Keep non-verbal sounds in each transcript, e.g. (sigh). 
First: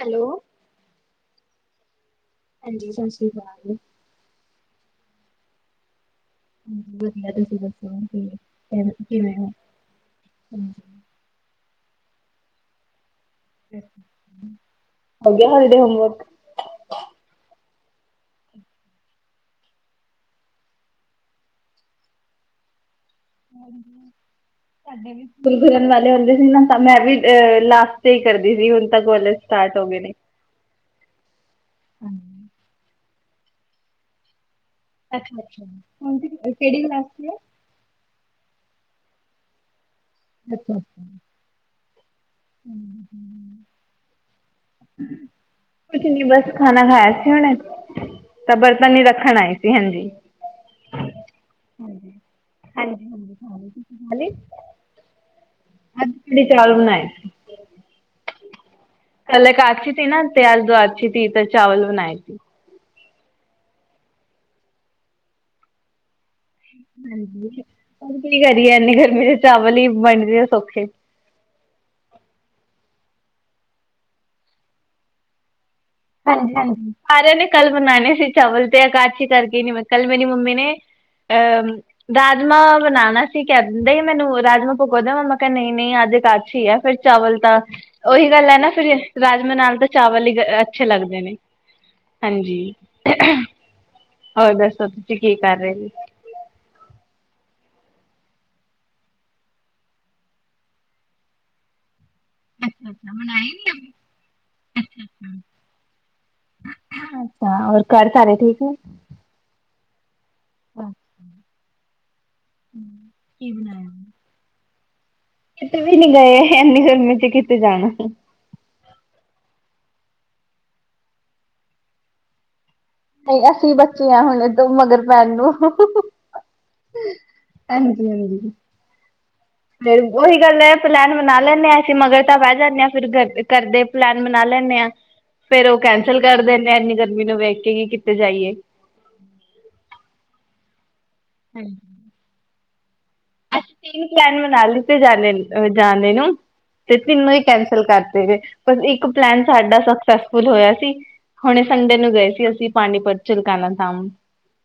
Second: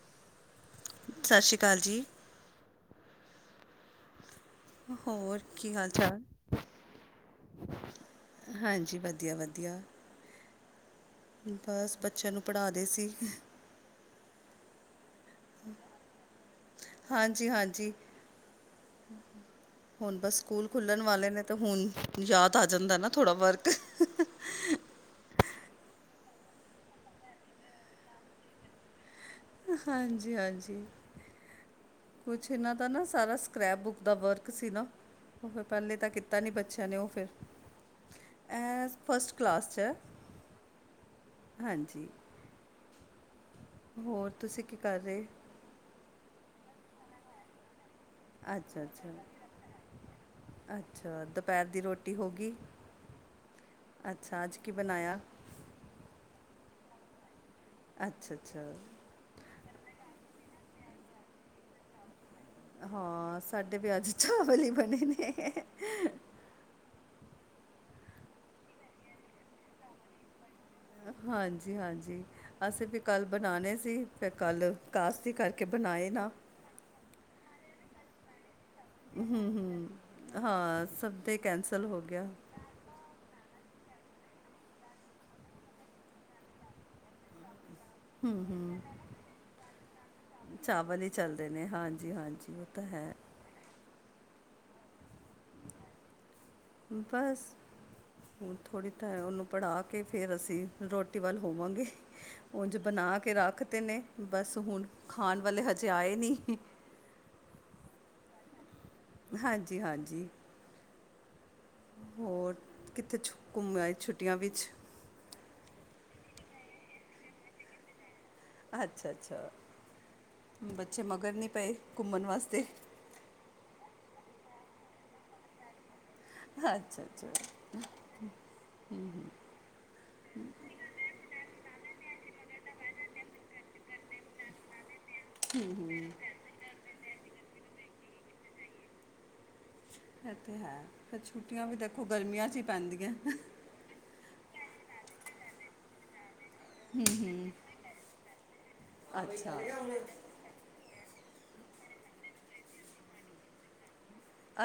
Hello. ਸਤਿ ਸ਼੍ਰੀ ਅਕਾਲ ਜੀ। ਹਾਂਜੀ, ਸਤਿ ਸ੍ਰੀ ਅਕਾਲ- ਹੋਰ ਕੀ ਹਾਲ ਚਾਲ- ਹਾਂ ਵਧੀਆ ਤੁਸੀਂ ਦੱਸੋ ਹਾਂਜੀ ਵਧੀਆ ਕਿਵੇਂ ਹੋ? ਵਧੀਆ, ਬਸ ਬੱਚਿਆ ਨੂੰ ਪੜ੍ਹਾ ਦੇ ਸੀ। ਹੋ ਗਿਆ ਹੋਲੀਡੇ ਹੋਮਵਰਕ? ਹਾਂਜੀ ਹਾਂਜੀ। ਹੁਣ ਬਸ ਸਕੂਲ ਖੋਲਣ ਵਾਲੇ ਨੇ ਤਾਂ ਹੁਣ ਯਾਦ ਆ ਜਾਂਦਾ ਨਾ ਥੋੜਾ ਵਰਕ ਮੈਂ ਵੀ ਲਾਸਟ ਹੀ ਕਰਦੀ ਸੀ ਹੁਨ ਤਾਂ ਕਾਲਜ ਸਟਾਰਟ ਹੋ ਗਏ ਨੇ ਹਾਂਜੀ- ਹਾਂਜੀ। ਕੁਝ ਇਨਾ ਤਾਂ ਨਾ ਸਾਰਾ ਸਕਰੈਪ ਬੁੱਕ ਦਾ ਵਰਕ ਸੀ ਨਾ- ਉਹ ਫਿਰ ਪਹਿਲੇ ਤਾਂ ਕੀਤਾ ਨਹੀਂ ਬੱਚਿਆਂ ਨੇ ਉਹ ਫਿਰ- ਫਸਟ ਕਲਾਸ 'ਚ ਐ- ਅੱਛਾ ਅੱਛਾ। ਹਮ ਹਮ- ਹੋਰ ਤੁਸੀਂ ਕੀ ਕਰ ਰਹੇ? ਕੁਛ ਨਹੀਂ ਬਸ ਖਾਨਾ ਖਾਇਆ ਸੀ ਹੁਨੇ, ਤੇ ਅੱਛਾ ਬਰਤਨ ਹੀ ਅੱਛਾ, ਰੱਖਣ ਆਏ ਸੀ। ਹਾਂਜੀ ਅੱਛਾ, ਦੁਪਹਿਰ ਦੀ ਰੋਟੀ ਹੋਗੀ? ਅੱਛਾ, ਅੱਜ ਕੀ ਬਣਾਇਆ? ਅੱਜ, ਕੜੀ-ਚੌਲ ਬਣਾਏ ਸੀ। ਅੱਛਾ-ਅੱਛਾ। ਕੱਲ ਏਕਾਸ਼ੀ ਨਾ, ਤੇ ਅੱਜ ਦ੍ਵਆਰਛੀ ਸੀ, ਤੇ ਚਾਵਲ ਬਣਾਏ ਸੀ। ਹਾਂ, ਸਾਡੇ ਵੀ ਅੱਜ ਚਾਵਲ ਹੀ ਬਣੇ ਨੇ। ਹੁਣ ਕੀ ਕਰੀਏ, ਇਹਨੀ ਗਰਮੀ'ਚ ਚਾਵਲ ਹੀ ਬਣਦੇ ਆ ਸੋਖੇ। ਹਾਂਜੀ-ਹਾਂਜੀ, ਅਸੀਂ ਫਿਰ ਕੱਲ ਬਣਾਣੇ ਸੀ, ਫਿਰ ਕੱਲ ਕਾੱਸੀ ਕਰ ਕੇ ਬਣਾਏ ਨਾ ਹਾਂਜੀ-ਹਾਂਜੀ, ਸਾਰਿਆਂ ਨੇ ਕੱਲ ਬਨਾਣੇ ਸੀ। ਚਾਵਲ ਤੇ ਏਕਾਸ਼ੀ ਹੂੰ ਕਰਕੇ ਨ੍ਹੀ, ਹੂੰ ਕੱਲ ਮੇਰੀ ਮੰਮੀ ਨੇ ਹਾਂ ਸਭ ਦੇ ਕੈਂਸਲ ਹੋ ਗਿਆ ਰਾਜਮਾ ਬਣਾਣਾ ਕੀ ਕਹਿ ਦਿੰਦੇ ਮੈਨੂੰ, ਰਾਜਮਾ ਭਗੋਦਾ ਮੰਮਾ, ਮੈਂ ਕਿਹਾ ਨਹੀਂ-ਨਹੀਂ ਅੱਜ ਅਕਾਸ਼ੀ ਆ, ਫਿਰ ਚਾਵਲ ਤਾ ਓਹੀ ਗੱਲ ਹੈ ਨਾ ਫਿਰ, ਰਾਜਮਾਂ ਨਾਲ ਤਾਂ ਚਾਵਲ ਈ ਅੱਛੇ ਚਾਵਲ ਹੀ ਲੱਗਦੇ ਨੇ, ਚੱਲਦੇ ਹਾਂਜੀ ਉਹ ਹਾਂਜੀ। ਤਾਂ ਹੈ ਹੋਰ ਦੱਸੋ, ਤੁਸੀਂ ਕੀ ਕਰ ਰਹੇ ਸੀ? ਬਸ ਹੁਨ ਥੋੜ੍ਹੀ ਥ ਉਹਨੂੰ ਪੜ੍ਹਾਕੇ, ਫਿਰ ਅਸੀਂ ਰੋਟੀ ਵੱਲ ਹੋਵਾਂਗੇ। ਉਂਝ ਬਣਾਕੇ ਰੱਖਤੇ ਨੇ, ਬਸ ਹੁਣ ਖਾਣ ਵਾਲੇ ਹਜੇ ਆਏ ਨਹੀ। ਅੱਛਾ, ਹੋਰ ਘਰ ਸਾਰੇ ਠੀਕ ਐ? ਹਾਂਜੀ-ਹਾਂਜੀ। ਅੱਛਾ। ਹੋਰ, ਕਿੱਥੇ ਛੁ ਘੁੰਮ ਆਏ ਛੁੱਟੀਆਂ ਵਿੱਚ? ਕਿਤੇ ਵੀ ਨਹੀਂ ਗਏ, ਇਹਨੀਂ ਗਰਮੀ'ਚ ਕਿਤੇ ਜਾਣਾ। ਅੱਛਾ-ਅੱਛਾ, ਬੱਚੇ ਮਗਰ ਨਹੀਂ ਪਏ, ਘੁੰਮਣ ਵਾਸਤੇ? ਤੇ ਅਸੀਂ ਬੱਚੇ ਆਂ, ਹੁਣ ਇਹਦੋ ਮਗਰ ਪੈਣ ਨੂੰ। ਅੱਛਾ-ਅੱਛਾ, ਹਾਂਜੀ ਹਾਂਜੀ ਹੂੰ ਫਿਰ ਉਹੀ ਗੱਲ ਏ, ਪਲੈਨ ਬਣਾ ਲੈਂਨੇ ਆ, ਅਸੀ ਮਗਰ ਤਾਂ ਬਹਿ ਜਾਂਦੇ ਆ ਫਿਰ ਘਰਦੇ ਪਲੈਨ ਬਣਾ ਲੈਂਨੇ ਆ, ਫਿਰ ਉਹ ਕੈਂਸਲ ਕਰ ਦਿੰਨੇ ਆ, ਇਨੀ ਗਰਮੀ ਨੂੰ ਵੇਖ ਕੇ ਕੀਤੇ ਜਾਈਏ। ਇਹ ਤੇ ਹੈ, ਫਿਰ ਛੁੱਟੀਆਂ ਵੀ ਦੇਖੋ ਗਰਮੀਆਂ'ਚ ਹੀ ਪੈਂਦੀਆਂ। ਤਿੰਨ ਪਲੈਨ ਮਨਾਲੀ ਤੇ ਜਾਨੇਨ, ਜਾਣੇ ਨੂੰ। ਤੇ ਤਿੰਨੋ ਈ ਕੈਂਸਲ ਕਰਤੇ ਜੇ, ਬਸ ਇੱਕ ਪਲੈਨ ਅੱਛਾ ਸਾਡਾ ਅੱਛਾ ਸਕਸੇਸ ਫੂਲ ਹੋਇਆ ਸੀ, ਹੁਣ ਸੰਡੇ ਨੂੰ ਗਏ ਸੀ, ਅਸੀਂ ਪਾਣੀਪਤ, ਚੁਲਕਾਣਾ ਧਾਮ ਨੂੰ।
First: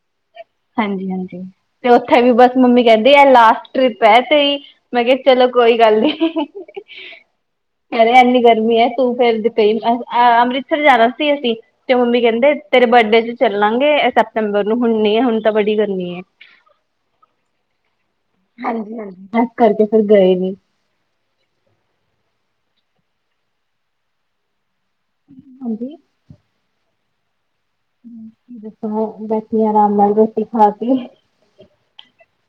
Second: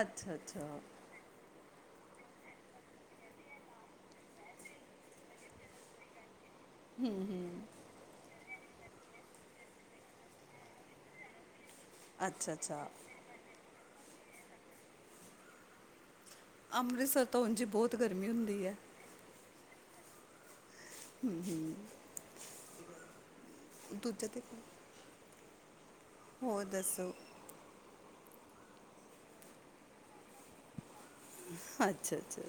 ਅੱਛਾ ਅੱਛਾ ਹਾਂਜੀ-ਹਾਂਜੀ, ਤੇ ਉੱਥੇ ਵੀ ਬਸ ਮੰਮੀ ਕਹਿੰਦੀ ਏ, ਲਾਸਟ ਟ੍ਰਿਪ ਹੈ ਤੇਈ, ਮੈਂ ਕਿਹਾ ਚਲੋ, ਕੋਈ ਗੱਲ ਨੀ। ਹੂੰ, ਹੂੰ ਕਹਿ ਰਹੇ ਇੰਨੀ ਗਰਮੀ ਏ, ਤੂੰ ਫਿਰ ਕਈ, ਅੰਮ੍ਰਿਤਸਰ ਜਾਣਾ ਸੀ ਅਸੀਂ। ਤੇ ਮੰਮੀ ਕਹਿੰਦੇ, ਤੇਰੇ ਅੱਛਾ ਬਰਡੇ'ਚ ਚੱਲਾਂਗੇ ਸਪਟੇਂਬਰ ਨੂੰ, ਹੁਣ ਨਹੀਂ ਹੁਣ ਤਾਂ ਬੜੀ ਗਰਮੀ ਏ। ਅੰਮ੍ਰਿਤਸਰ ਤੋ ਉਂਝ ਈ ਬਹੁਤ ਗਰਮੀ ਹੁਨ ਹਾਂਜੀ-ਹਾਂਜੀ, ਐਸ ਕਰਕੇ ਫਿਰ ਗਏ ਨਹੀ। ਹੂੰ, ਹੂੰ, ਦੂਜਾ ਦੇ ਤਾ ਹਾਂਜੀ? ਹੋੋਰ ਦੱਸੋ? ਕੀ ਦੱਸੋ, ਹੋਰ ਬੈਠੀ ਆਂ ਆਰਾਮ ਨਾਲ ਰੋਟੀ ਖਾਕੇ। ਅੱਛਾ-ਅੱਛਾ,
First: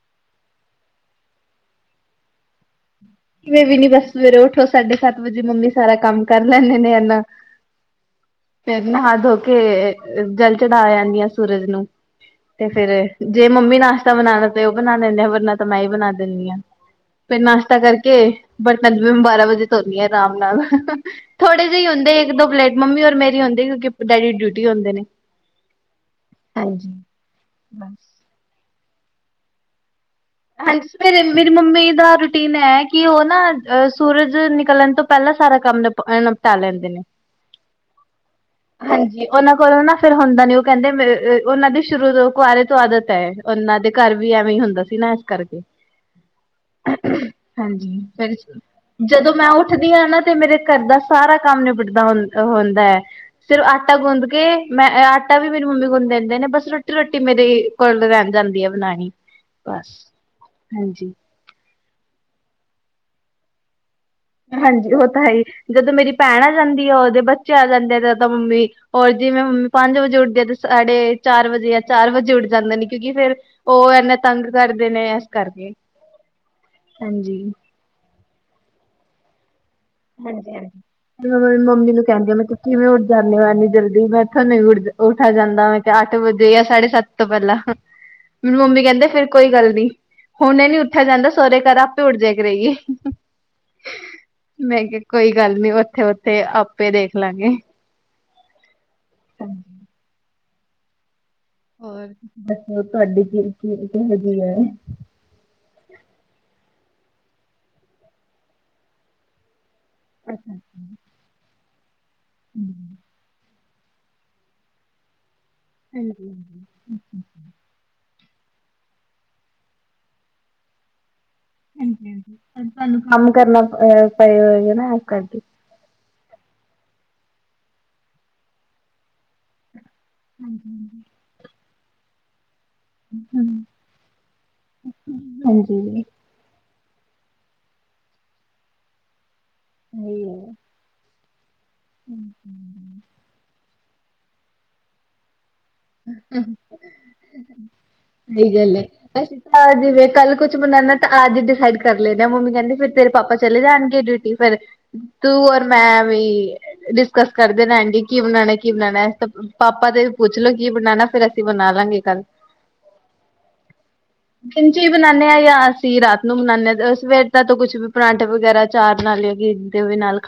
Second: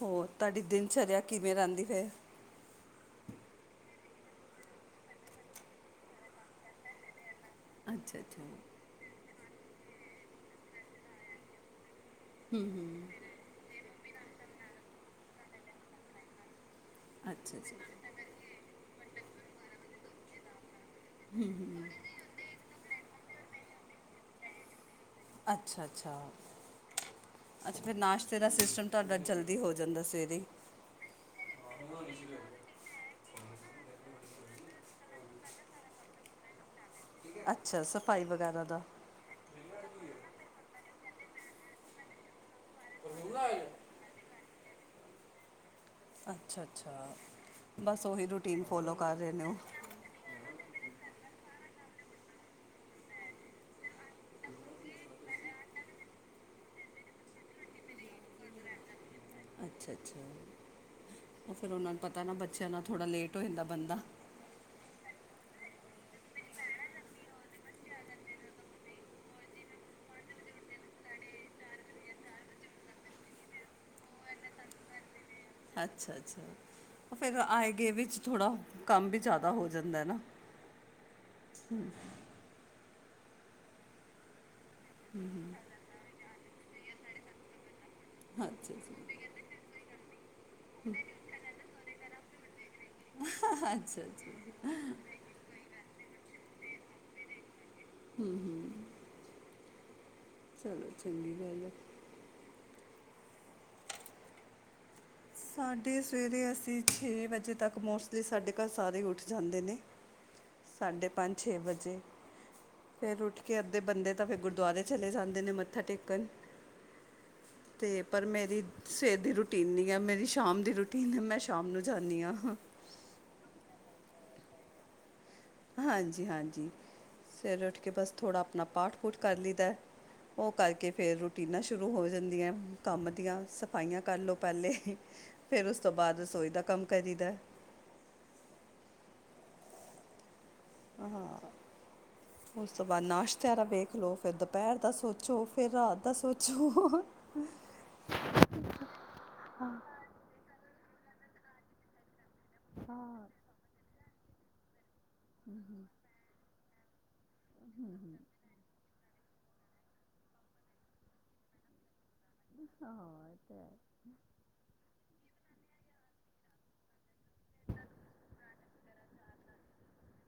ਹੋਰ, ਤੁਹਾਡੀ ਦਿਨਚਰਿਆ ਕਿਵੇਂ ਰਹਿੰਦੀ ਫੇਰ? ਕਿਵੇਂ ਵੀ ਨੀ ਬਸ, ਸਵੇਰੇ ਉੱਠੋ ਸਾਢੇ-ਸੱਤ ਵਜੇ, ਮੰਮੀ ਸਾਰਾ ਕੰਮ ਕਰ ਲੈਂਨੇ ਨੇ ਇੰਨਾ। ਅੱਛਾ-ਅੱਛਾ। ਫਿਰ, ਨਹਾ, ਧੋਕੇ ਜਲ ਚੜਾ ਯਾਂਨੀ ਆਂ ਸੂਰਜ ਨੂੰ, ਤੇ ਫੇਰ ਜੇ ਮੰਮੀ ਨਾਸ਼ਤਾ ਬਣਾਣਾ ਤੇ ਉਹ ਬਣਾ ਲੈਂਦੇ ਆ, ਵਰਨਾ ਤਾਂ ਮੈਂ ਹੀ ਬਣਾ ਦਿੰਨੀ ਆਂ, ਫਿਰ ਅੱਛਾ ਨਾਸ਼ਤਾ ਕਰ ਅੱਛਾ ਕੇ ਬਰਤਨ ਵੀ ਮੈ ਬਾਰਾਂ-ਵਜੇ ਧੋਂਨੀ ਆ ਆਰਾਮ ਨਾਲ, ਥੋੜੇ ਜਿਹੇ ਹੁੰਦੇ ਇੱਕ-ਦੋ ਪਲੇਟ ਮੰਮੀ ਔਰ ਮੇਰੀ ਹੁੰਦੀ, ਕਿਉਂਕਿ ਡੈਡੀ ਡਿਊਟੀ ਹੁੰਦੇ ਨੇ। ਅੱਛਾ ਅੱਛਾ ਅੱਛਾ ਫਿਰ ਨਾਸ਼ ਫੇਰ ਆ ਸਿਸਟਮ ਤੁਹਾਡਾ ਜਲਦੀ ਹੋ ਜਾਂਦਾ ਸਵੇਰੇ ਈ। ਹਾਂਜੀ, ਫੇਰ ਮੇਰੀ ਮੰਮੀ ਦਾ ਰੂਟੀਨ ਐ ਕਿ ਉਹ ਨਾ ਸੂਰਜ ਨਿਕਲਣ ਤੋਂ ਪਹਿਲਾਂ ਸਾਰਾ ਕੰਮ ਐਂ ਨਿਪਟਾ ਲੈਂਦੇ ਨੇ। ਅੱਛਾ ਸਫਾਈ ਵਗੈਰਾ ਦਾ। ਹਾਂਜੀ ਉਹਨਾਂ ਕੋਲੋਂ ਨਾ ਫੇਰ ਹੁੰਦਾ ਨੀ ਉਹ ਕਹਿੰਦੇ ਉਹਨਾਂ ਦੀ ਸ਼ੁਰੂ ਤੋਂ ਕੁਆਰੇ ਤੋਂ ਆਦਤ ਐ। ਉਹਨਾਂ ਦੇ ਘਰ ਵੀ ਐਵੇਂ ਹੀ ਹੁੰਦਾ ਸੀ ਨਾ ਇਸ ਕਰਕੇ ਅੱਛਾ ਅੱਛਾ ਹਾਂਜੀ ਬਸ ਉਹੀ ਫਿਰ ਰੂਟੀਨ ਫੋਲੋ ਕਰ ਰਹੇ ਜਦੋਂ ਨੇ ਮੈਂ ਉਹ ਉੱਠ ਦੀ ਆ ਨਾ ਤੇ ਮੇਰੇ ਘਰ ਦਾ ਸਾਰਾ ਕੰਮ ਨਿਬੜਦਾ ਹੂ ਹੁੰਦਾ ਐ। ਸਿਰਫ਼ ਆਟਾ ਗੁੰਦ ਕੇ ਮੈਂ ਆਟਾ ਵੀ ਮੇਰੀ ਮੰਮੀ ਗੁੰਦ ਦਿੰਦੇ ਨੇ ਬਸ ਰੋਟੀ ਰੋਟੀ ਮੇਰੀ ਕੋਲ ਰਹਿ ਜਾਂਦੀ ਆ ਬਣਾਣੀ। ਅੱਛਾ ਅੱਛਾ, ਉਹ ਫਿਰ ਉਹਨਾਂ ਨੂੰ ਪਤਾ ਨਾ ਬੱਚਿਆਂ ਨਾਲ ਥੋੜ੍ਹਾ ਲੇਟ ਹੋ ਜਾਂਦਾ ਬੰਦਾ। ਹਾਂਜੀ ਉਹ ਤਾਂ ਹੈਈ ਜਦੋਂ ਮੇਰੀ ਭੈਣ ਆ ਜਾਂਦੀ ਆ ਉਹਦੇ ਬੱਚੇ ਆ ਜਾਂਦੇ ਆ ਜ ਤਾਂ ਮੰਮੀ ਔਰ ਜੇ ਮੈਂ ਮੰਮੀ ਪੰਜ ਵਜੇ ਉੱਠਦੀ ਆ ਤੇ ਸਾਡੇ ਚਾਰ ਵਜੇ ਜਾਂ ਚਾਰ ਵਜੇ ਉੱਠ ਜਾਂਦੇ ਨੇ ਕਿਉਂਕਿ ਫੇਰ ਉਹ ਇੰਨਾ ਤੰਗ ਕਰਦੇ ਨੇ। ਕਰਕੇ ਅੱਛਾ ਅੱਛਾ, ਫਿਰ ਹਾਂਜੀ ਆਏ ਗਏ ਵਿੱਚ ਥੋੜਾ ਕੰਮ ਵੀ ਜ਼ਿਆਦਾ ਹੋ ਜਾਂ, ਹਾਂਜੀ ਹਾਂਜੀ, ਮੰਮੀ ਨੂੰ ਕਹਿੰਦੀ ਮੈਂ ਕਿਵੇਂ ਉੱਠ ਜਾਣੇ ਓ ਐਨੀ ਜਲਦੀ ਮੈਥੋ ਨੀ ਉੱਠ ਉੱਠਾ ਜਾਂਦਾ ਮੈਂ ਕਿਹਾ ਅੱਠ ਵਜੇ ਜਾਂ ਸਾਢੇ ਸੱਤ ਤੋਂ ਪਹਿਲਾਂ ਮੈਨੂੰ ਅੱਛਾ ਮੰਮੀ ਅੱਛਾ ਕਹਿੰਦੇ ਫੇਰ ਕੋਈ ਗੱਲ ਨੀ। ਹੁਣੇ ਨੀ ਉੱਠਿਆ ਜਾਂਦਾ ਸਹੁਰੇ ਘਰ ਆਪੇ ਉੱਠ ਜਿਆ ਕਰੇਗੀ। ਹਾਂਜੀ, ਮੈਂ ਕਿਹਾ ਕੋਈ ਗੱਲ ਨੀ ਉੱਥੇ ਉੱਥੇ ਆਪੇ ਦੇਖ ਲਾਂਗੇ। ਹੂੰ ਹੂੰ, ਚਲੋ ਚੰਗੀ ਗੱਲ ਆ। ਹੋਰ ਤੁਸੀਂ ਦੱਸੋ ਤੁਹਾਡੀ ਕੀ ਕੀ ਕਿਹੋ ਜਿਹੀ ਹੈ? ਸਾਡੇ ਸਵੇਰੇ ਅਸੀਂ ਛੇ ਵਜੇ ਤੱਕ ਮੋਸਟਲੀ ਸਾਡੇ ਘਰ ਸਾਰੇ ਉੱਠ ਜਾਂਦੇ ਨੇ। ਸਾਢੇ ਪੰਜ ਛੇ ਵਜੇ ਫਿਰ ਉੱਠ ਕੇ ਅੱਧੇ ਬੰਦੇ ਤਾਂ ਫਿਰ ਗੁਰਦੁਆਰੇ ਚਲੇ ਜਾਂਦੇ ਨੇ ਮ ਹਾਂਜੀ ਹਾਂ, ਤੇ ਪਰ ਮੇਰੀ ਸਵੇਰ ਦੀ ਰੂਟੀਨ ਨਹੀਂ ਐ ਮੇਰੀ ਸ਼ਾਮ ਦੀ ਰੂਟੀਨ ਮੈਂ ਸ਼ਾਮ ਨੂੰ ਜਾਣੀ ਆ। ਹਾਂਜੀ ਅੱਜ ਤੁਹਾਨੂੰ ਕੰਮ ਕਰਨਾ ਪਏ ਹੋਏਗੇ ਨਾ ਇਸ ਕਰਕੇ ਹਾਂਜੀ ਹਾਂਜੀ, ਸਵੇਰੇ ਉੱਠ ਕੇ ਬਸ ਥੋੜ੍ਹਾ ਆਪਣਾ ਪਾਠ ਪੂਠ ਕਰ ਲਈਦਾ। ਉਹ ਕਰਕੇ ਫਿਰ ਰੂਟੀਨਾਂ ਸ਼ੁਰੂ ਹੋ ਜਾਂਦੀਆਂ। ਕੰਮ ਦੀਆਂ ਸਫਾਈਆਂ ਕਰਲੋ ਪਹਿਲੇ ਫਿਰ ਹਾਂਜੀ ਉਸ ਤੋਂ ਬਾਅਦ ਰਸੋਈ ਦਾ ਕੰਮ ਕਰੀਦਾ। (unintelligible) ਹਾਂ, ਉਸ ਤੋਂ ਬਾਅਦ ਨਾਸ਼ਤਾ ਵੇਖ ਲੋ ਫਿਰ ਦੁਪਹਿਰ ਦਾ ਸੋਚੋ। ਫਿਰ ਰਾਤ ਦਾ ਸੋਚੋ। ਸਹੀ ਗੱਲ ਆ ਅਸੀਂ ਤਾਂ ਜਿਵੇਂ ਕੱਲ ਕੁਛ ਬਣਾਣਾ ਤਾਂ ਅੱਜ ਡਿਸਾਈਡ ਕਰ ਲੈਣੇ ਮੰਮੀ ਕਹਿੰਦੀ ਫੇਰ ਤੇਰੇ ਪਾਪਾ ਚਲੇ ਜਾਣਗੇ ਡਿਊਟੀ ਫੇਰ ਤੂੰ ਔਰ ਮੈਂ ਵੀ ਕਰਦੇ ਰਹਿਣਗੇ ਕੀ ਬਣਾਣਾ ਕੀ ਬਣਾਣਾ ਤਾਂ ਪਾਪਾ ਤੇ ਵੀ ਪੁੱਛ ਲੋ। ਕੀ ਬਣਾਣਾ ਫੇਰ ਅਸੀਂ ਬਣਾ ਲਾਂਗੇ ਕੱਲ੍ਹ। ਹਾਂ, (inaudible) ਦਿਨ ਚ ਵੀ ਬਣਾਂਦੇ ਆ ਜਾਂ ਅਸੀਂ ਰਾਤ ਨੂੰ ਬਣਾਂਦੇ ਆ ਸਵੇਰ ਦਾ ਤਾਂ ਕੁੱਛ ਵੀ ਪਰਾਂਠੇ ਵਗੈਰਾ ਚਾਰ ਨਾਲ ਜਾਂ (unintelligible)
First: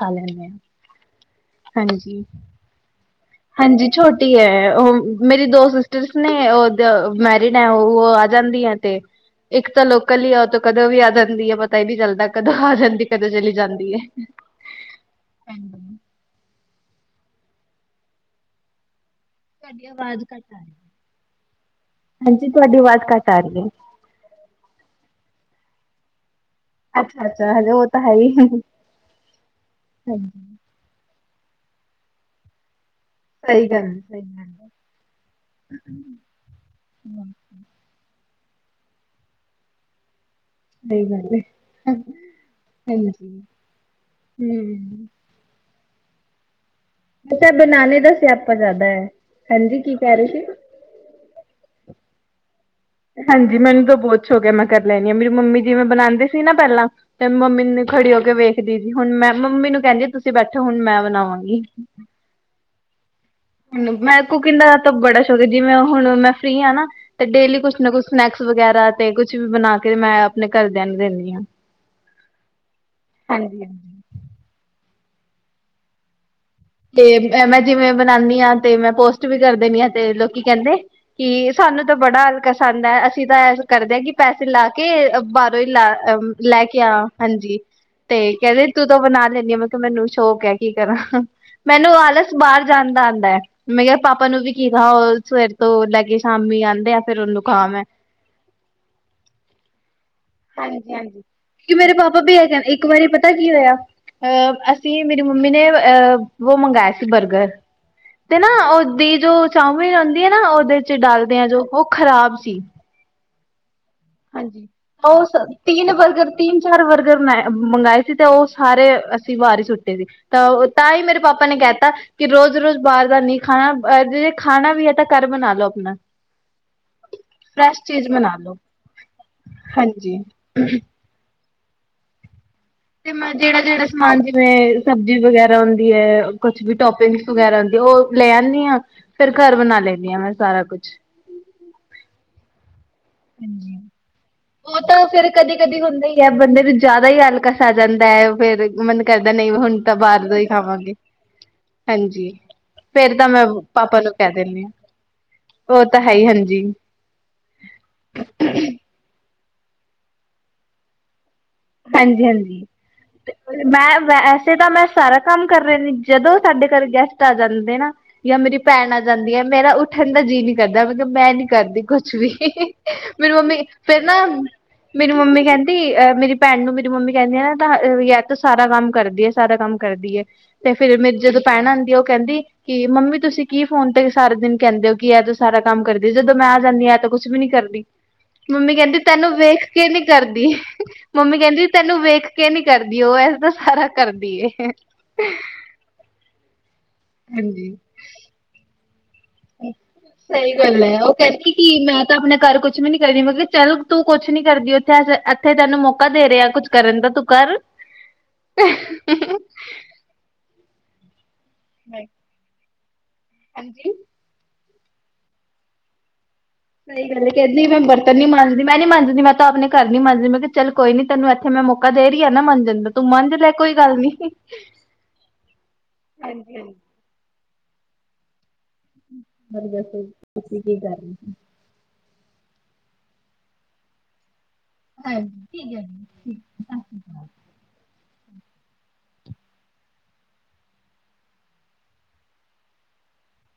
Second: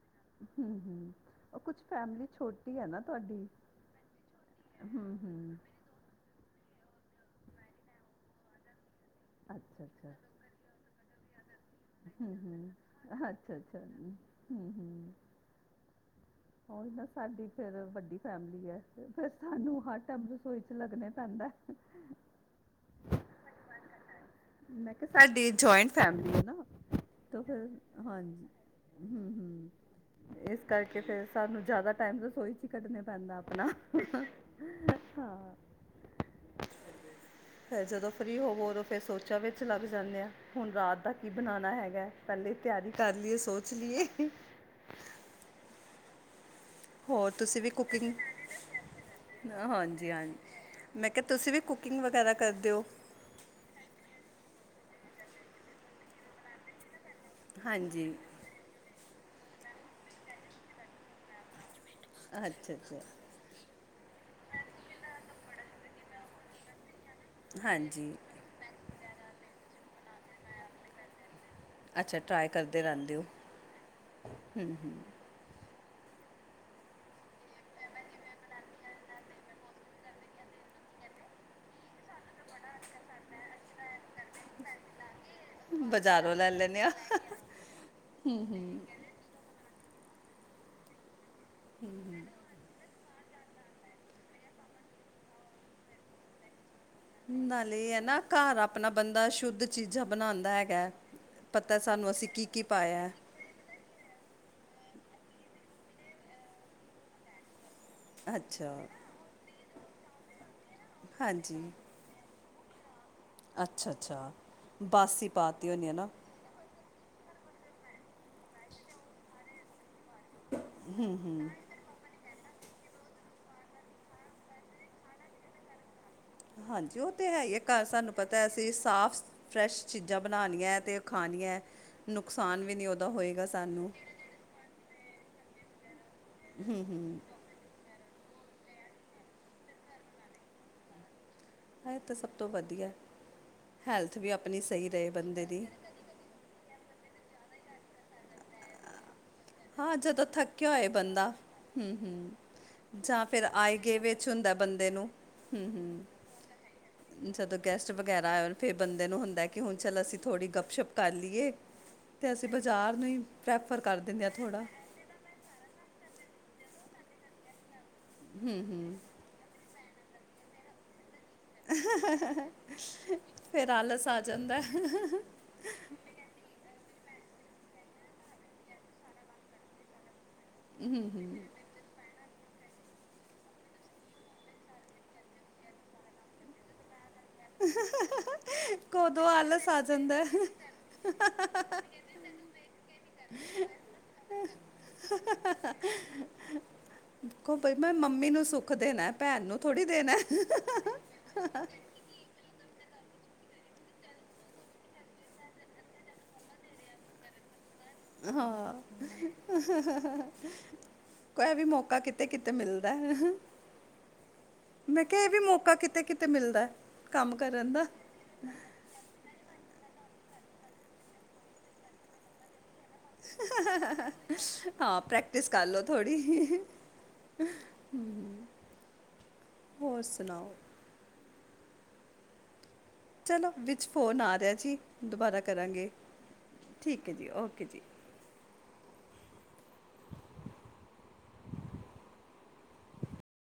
ਹਾਂ ਹੂੰ ਹੂੰ, ਉਹ ਕੁਛ ਹਾਂਜੀ ਫੈਮਿਲੀ ਛੋਟੀ ਐ ਨਾ ਤੁਹਾਡੀ। ਹਾਂਜੀ ਛੋਟੀ ਐ ਹੂੰ ਉਹ ਮੇਰੀ ਹੂੰ ਦੋ ਸਿਸ ਟਰਸ ਨੇ ਉਹ ਮੈਰਿਡ ਐ ਉਹ ਆ ਜਾਂਦੀ ਐ ਤੇ ਇੱਕ ਤਾਂ ਅੱਛਾ ਅੱਛਾ ਲੋਕਲ ਹੀ ਉਹ ਕਦੋਂ ਵੀ ਆ ਜਾਂਦੀ ਐ ਪਤਾ ਹੀ ਨੀ ਚੱਲਦਾ ਹਮ ਕਦੋਂ ਆ ਜਾਂਦੀ ਕਦੋਂ ਚਲੀ ਜਾਂਦੀ। ਹੂੰ ਹੂੰ, ਉਹੀ ਨਾ ਸਾਡੀ ਫੇਰ ਵੱਡੀ ਫੈਮਿਲੀ ਹੈ ਤੇ ਫਿਰ ਸਾਨੂੰ ਹਰ ਟਾਈਮ ਰਸੋਈ ਚ ਲੱਗਨਾ ਪੈਂਦਾ। ਆਂਟੀ ਤੁਹਾਡੀ ਆਵਾਜ਼ ਘੱਟ ਆ ਰਹੀ ਹੈ। ਮੈਂ ਕਿਹਾ ਸਾਡੀ ਜੁਆਇੰਟ ਫੈਮਿਲੀ ਹੈ ਨਾ। ਅੱਛਾ ਤੇ ਅੱਛਾ ਫਿਰ ਹਜੇ ਉਹ ਤਾਂ ਹੈ ਹੀ ਹਾਂਜੀ ਹਮ-ਹਮ ਇਸ ਕਰਕੇ ਫੇਰ ਸਾਨੂੰ ਜਾਦਾ ਟਾਈਮ ਰਸੋਈ ਕੱਢਨਾ ਪੈਂਦਾ ਆਪਣਾ ਸਹੀ ਗੱਲ ਹੈ ਸਹੀ ਗੱਲ ਹੈ। ਹਾ। ਹਮ ਫੇਰ ਜਦੋਂ ਫਰੀ ਹੋਵੋ ਉਦੋ ਫਿਰ ਸੋਚਾ ਵਿੱਚ ਲੱਗ ਜਾਂਦੇ ਹਾ। ਹੁਣ ਰਾਤ ਸਹੀ ਦਾ ਕੀ ਗੱਲ ਏ। ਬਣਾਣਾ ਹੈਗਾ ਪਹਿਲੇ ਤਿਆਰੀ ਕਰ ਲਈਏ ਸੋਚ ਲਈਏ। ਹਮ ਹੋਰ ਬੇਟਾ ਤੁਸੀਂ ਵੀ ਬਨਾਨੇ ਕੁਕਿੰਗ, ਦਾ ਸਿਆਪਾ ਜ਼ਿਆਦਾ ਹੈ ਹਾਂਜੀ ਕੀ ਕਹਿ ਰਹੇ ਸੀ। ਹਾਂਜੀ-ਹਾਂਜੀ। ਮੈਂ ਕਿਹਾ ਤੁਸੀ ਵੀ ਕੁਕਿੰਗ ਵਗੈਰਾ ਕਰਦੇ ਹੋ। ਹਾਂਜੀ ਮੈਨੂੰ ਤਾ ਬਹੁਤ ਸ਼ੌਕ ਹੈ ਮੈਂ ਕਰ ਲੈਣੀ ਹਾਂ ਮੇਰੀ ਮੰਮੀ ਜਿਵੇਂ ਬਣਾਉਂਦੇ ਸੀ ਨਾ ਪਹਿਲਾ ਤੇ ਮੰਮੀ ਖੜੀ ਹਾਂਜੀ ਹੋ ਕੇ ਵੇਖ ਦੀ ਸੀ ਹੁਣ ਮੈਂ ਮੰਮੀ ਨੂੰ ਕਹਿੰਦੀ ਤੁਸੀਂ ਬੈਠੋ ਹੁਣ ਮੈਂ ਬਣਾਵਾਂਗੀ। ਅੱਛਾ-ਅੱਛਾ ਮੈਂ ਕੁਕਿੰਗ ਦਾ ਤਾ ਬੜਾ ਸ਼ੌਕ ਹੈ ਜਿਵੇ ਹੁਣ ਮੈਂ ਫ੍ਰਰੀ ਹਾ ਨਾ ਤੇ ਡੇਲੀ ਕੁਛ ਨਾ ਕੁਛ ਹਾਂਜੀ ਸਨੈਕਸ ਵਗੈਰਾ ਤੇ ਕੁਛ ਵੀ ਬਣਾ ਕੇ ਮੈਂ ਆਪਣੇ ਘਰਦਿਆ ਨੂੰ ਦਿੰਦੀ ਹਾਂ। ਅੱਛਾ ਟਰਾਈ ਕਰਦੇ ਰਹਿੰਦੇ ਹੋ ਹਮ। ਤੇ ਮੈਂ ਜਿਵੇ ਬਨਾਨੀ ਹਾ ਤੇ ਮੈਂ ਪੋਸਟ ਵੀ ਕਰ ਦੇਣੀ ਆ ਤੇ ਲੋਕੀ ਕਹਿੰਦੇ ਕਿ ਸਾਨੂੰ ਤਾਂ ਬੜਾ ਹਲਕਸੰਦ ਹੈ ਅਸੀ ਤਾ ਇੰਜ ਕਰਦੇ ਹਾਂ ਕਿ ਪੈਸੇ ਲਾ ਕੇ ਲਾ ਬਾਜ਼ਾਰੋਂ ਲੈ ਕੇ ਲੈਂਦੇ ਹਾਂ ਆ ਹਾਂਜੀ ਤੇ ਕਹਿੰਦੇ ਤੂੰ ਤੋਂ ਬਣਾ ਲੈਂਣੀ ਆ ਮੈਂ ਮੈਨੂੰ ਸ਼ੌਕ ਹੈ ਕੀ ਕਰਾ ਮੈਨੂੰ ਆਲਸ ਬਾਰ ਜਾਣ ਦਾ ਆਦਾ। ਮੈਂ ਕਿਹਾ ਪਾਪਾ ਨੂੰ ਵੀ ਕੀ ਉਹ ਸਵੇਰ ਤੋਂ ਲੈ ਕੇ ਸ਼ਾਮੀ ਆਦੇ ਆ। ਫਿਰ ਉਹਨੂੰ ਕਹਾ ਮੈਂ ਨਾਲੇ ਹੈ ਨਾ ਘਰ ਆਪਣਾ ਬੰਦਾ ਸ਼ੁੱਧ ਚੀਜ਼ਾ ਬਣਾਉਂਦਾ ਹੈਗਾ, ਕਿ ਪਤਾ ਮੇਰੇ ਸਾਨੂੰ ਪਾਪਾ ਅਸੀਂ ਵੀ ਕੀ-ਕੀ ਇੱਕ ਵਾਰੀ ਪਾਇਆ। ਪਤਾ ਕੀ ਹੋਇਆ ਅਹ ਅਸੀ ਮੇਰੀ ਮੰਮੀ ਨੇ ਅਹ ਵ ਮੰਗਵਾਆ ਸੀ ਬਰਗਰ। ਤੇ ਨਾ ਅੱਛਾ ਉਹਦੀ ਜੋ ਚੋਮੀਨ ਹੁੰਦੀ ਹੈ ਨਾ ਉਹਦੇ ਚ ਡਲਦੇ ਆ ਹਾਂਜੀ ਜੋ ਉਹ ਖ਼ਰਾਬ ਸੀ। ਅੱਛਾ-ਅੱਛਾ ਉਸ ਤਿੰਨ ਬਰਗਰ ਤਿੰਨ, ਚਾਰ ਵਰਗਰ ਬਣਾ ਮੰਗਾਏ ਸੀ ਤੇ ਉਹ ਸਾਰੇ ਅਸੀ ਬਾਰ ਹੀ ਸੁੱਟੇ ਸੀ। ਤਾ, ਤਾ ਹੀ ਮੇਰੇ ਪਾਪਾ ਨੇ ਕਹ ਤਾ ਕਿ ਰੋਜ਼-ਰੋਜ਼ ਬਾਰ ਦਾ ਨਹੀ ਖਾਣਾ ਅ ਜ ਖਾਣਾ ਵੀ ਹੈ ਤਾ ਘਰ ਬਣਾ ਲੋ ਆਪਣਾ। ਹਾਂਜੀ ਉਹ ਤੇ ਹੈ ਹੀ ਹੈ ਫਰੈਸ਼ ਘਰ ਚੀਜ਼ ਸਾਨੂੰ ਬਣਾ ਪਤਾ ਲੋ। ਅਸੀ ਸਾਫ ਫਰੈਸ਼ ਚੀਜ਼ਾ ਹਾਂਜੀ। ਬਣਾਉਣੀਆ ਤੇ ਖਾਣੀਏ ਨੁਕਸਾਨ ਵੀ ਨੀ ਉਹ ਤੇ ਮੈਂ ਜਿਹੜਾ-ਜਿਹੜਾ ਸਮਾਨ ਜਿਵੇ ਸਬਜ਼ੀ ਵਗੈਰਾ ਹੁੰਦੀ ਹੈ ਕੁਛ ਵੀ ਟੋਪਿੰਗਸ ਵਗੈਰਾ ਹੁੰਦੀ ਉਹ ਲੈ ਆਨੀ ਆ ਫੇਰ ਘਰ ਬਣਾ ਲੇਨੀ ਹਾ ਮੈਂ ਸਾਰਾ ਕੁਛ। ਇਹ ਤਾ ਸਭ ਤੋ ਵਧੀਆ। ਹਾਂਜੀ ਹੈਲਥ ਵੀ ਆਪ ਉਹ ਤਾ ਫੇਰ ਕਦੀ-ਕਦੀ ਹੁੰਦਾ ਹੀ ਹੈ ਬੰਦੇ ਨੂੰ ਜਾਦਾ ਹੀ ਹਲਕਸ ਆ ਜਾਂਦਾ ਹੈ ਫੇਰ ਮਲ ਹਾਂ ਜਦੋਂ ਥੱਕਿਆ ਹੋਏ ਬੰਦਾ ਹਮ-ਹਮ। ਹਾਂਜੀ ਜਾਂ ਤਾਂ ਫੇਰ ਮੈਂ ਆਏ ਗਏ ਪਾਪਾ ਨੂੰ ਵਿੱਚ ਕਹਿ ਹੁੰਦਾ ਦਿੰਦੀ ਹਾਂ ਬੰਦੇ ਨੂੰ ਉਹ ਤਾਂ ਹੈ ਹੀ ਹਾਂਜੀ ਹਮ-ਹਮ। ਜਦੋਂ ਗੈਸਟ ਵਗੈਰਾ ਆਏ ਫੇਰ ਬੰਦੇ ਨੂੰ ਹੁੰਦਾ ਕਿ ਹੁਣ ਚੱਲ ਅਸੀਂ ਥੋੜ੍ਹੀ ਗੱਪਸ਼ੱਪ ਕਰ ਲਈਏ। ਤੇ ਅਸੀ ਬਾਜ਼ਾਰ ਨੂੰ ਹੀ ਪ੍ਰੈਫਰ ਕਰ ਦਿੰਦੇ ਹ। ਤੇ ਤਾ ਮੈਂ ਸਾਰਾ ਕੰਮ ਕਰ ਰਹ ਜਦੋਂ ਸਾਡੇ ਘਰ ਗੈਸਟ ਆ ਜਾਂਦੇ ਨਾ ਯਾ ਮੇਰੀ ਭੈਣ ਆ ਜਾਂਦੀ ਹੈ ਮੇਰਾ ਉੱਠਣ ਦਾ ਜੀਅ ਨੀ ਕਰਦਾ ਮਤਲਬ ਮੈਂ ਨੀ ਕਰਦੀ ਕੁਛ ਵੀ ਮੇਰੀ ਮੰਮੀ ਫਿਰ ਫੇਰ ਆਲਸ ਆ ਨਾ ਜਾਂਦਾ ਹੈ। ਮੇਰੀ ਮੰਮੀ ਕਹਿੰ ਅਹ ਮੇਰੀ ਭੈਣ ਨੂੰ ਮੇਰੀ ਮੰਮੀ ਕਹਿੰਦੀ ਆ ਨਾ ਤਾ ਯਾ ਤਾ ਸਾਰਾ ਕੰਮ ਕਰਦੀ ਹੈ, ਸਾਰਾ ਕੰਮ ਕਰਦੀ ਹੈ। ਤੇ ਫੇਰ ਮੇਰੀ ਜਦੋਂ ਭੈਣ ਆਉਂਦੀ ਆ, ਉਹ ਕਹਿੰਦੀ। ਕਿ ਮੰਮੀ ਤੁਸੀਂ ਕੀ ਫੋਨ ਤੇ ਸਾਰਾ ਦਿਨ ਕਹਿੰਦੇ ਹੋ। ਕਿ ਇਹ ਤੇ ਸਾਰਾ ਕੰਮ ਕਰਦੀ। ਜਦੋਂ ਮੈਂ ਆ ਜਾਂਦੀ ਐ ਤਾਂ ਕੁ ਛ, ਵੀ ਨੀ ਕਰਦੀ। ਮੰਮੀ ਕਹਿੰਦੀ ਕਦੋਂ ਤੈਨੂੰ ਵੇਖ ਆਲਸ ਆ ਕੇ ਨੀ ਜਾਂਦਾ ਹੈ। ਕਰਦੀ। ਮੰਮੀ ਕਹਿੰਦੀ ਤੈਨੂੰ ਵੇਖ ਕੇ ਨੀ ਕਰਦੀ। ਉਹ ਐਸ ਤਾਂ ਸਾਰਾ ਕਰਦੀ ਏ। ਦੇਖੋ ਬਈ, ਹਾਂਜੀ ਮੈਂ ਮੰਮੀ ਨੂੰ ਸੁਖ ਦੇਣਾ। ਭੈਣ ਨੂੰ ਥੋੜੀ ਦੇਣਾ ਸਹੀ ਗੱਲ ਹੈ। ਉਹ ਕਹਿੰਦੀ ਕਿ ਮੈਂ ਤਾਂ ਆਪਣੇ ਘਰ ਕੁਲ ਕੁਛ ਵੀ ਨੀ ਕਰਦੀ। ਮੈਂ ਕਿਹਾ ਚੱਲ ਤੂੰ ਕੁਛ ਨੀ ਕਰਦੀ ਉੱਥੇ, ਇੱਥੇ ਤੈਨੂੰ ਮੌਕਾ ਦੇ ਰਿਹਾ ਕੁੱਛ ਕਰਨ ਦਾ ਤੂੰ ਕਰ। ਹਾਂ, ਕੋਈ ਐਵੀ ਮੌਕਾ ਕਿਤੇ- ਕਿਤੇ। ਤੇ ਮਿਲਦਾ ਹੈ। ਹਾਂਜੀ। ਮੈਂ ਕਿਹਾ, ਇਹ ਵੀ ਮੌਕਾ ਕਿਤੇ- ਕਿਤੇ ਮਿਲਦਾ। ਸਹੀ ਗੱਲ ਹੈ। ਕੰਮ ਕਿੱਹਦੀ ਕਰਨ ਮੈਂ ਦਾ ਬਰ ਕਹਿੰਦੀ ਨੀ ਮੰਜਦੀ। ਮੈਂ ਨੀ ਮੰਨਦੀ ਮੈਂ ਤਾਂ, ਆਪਣੇ ਘਰ ਨੀ ਮੰਨਦੀ। ਮੈਂ ਕਿਹਾ ਚੱਲ ਕੋਈ ਨੀ ਤੈਨੂੰ ਇੱਥੇ ਮੈਂ ਮੌਕਾ ਦੇ ਰਹੀ ਹ ਨਾ, ਮੰਜਣ ਦਾ। ਤੂੰ ਮੰਨ ਲੈ ਕੋਈ ਗੱਲ ਨੀ। ਹਾਂ, ਪ੍ਰੈਕਟਿਸ ਕਰ ਲੋਓ ਥੋੜੀ। ਹੂੰ। ਅੱਜ ਵੈਸੇ ਵੀ ਤੁਸੀਂ ਕੀ ਕਰਨਾ। ਚਲੋ ਵਿੱਚ ਫ਼ੋਨ ਆ ਰਿਹਾ ਜੀ, ਦੁਬਾਰਾ ਕਰਾਂਗੇ। ਠੀਕ ਹੈ ਜੀ, ਓਕੇ ਜੀ।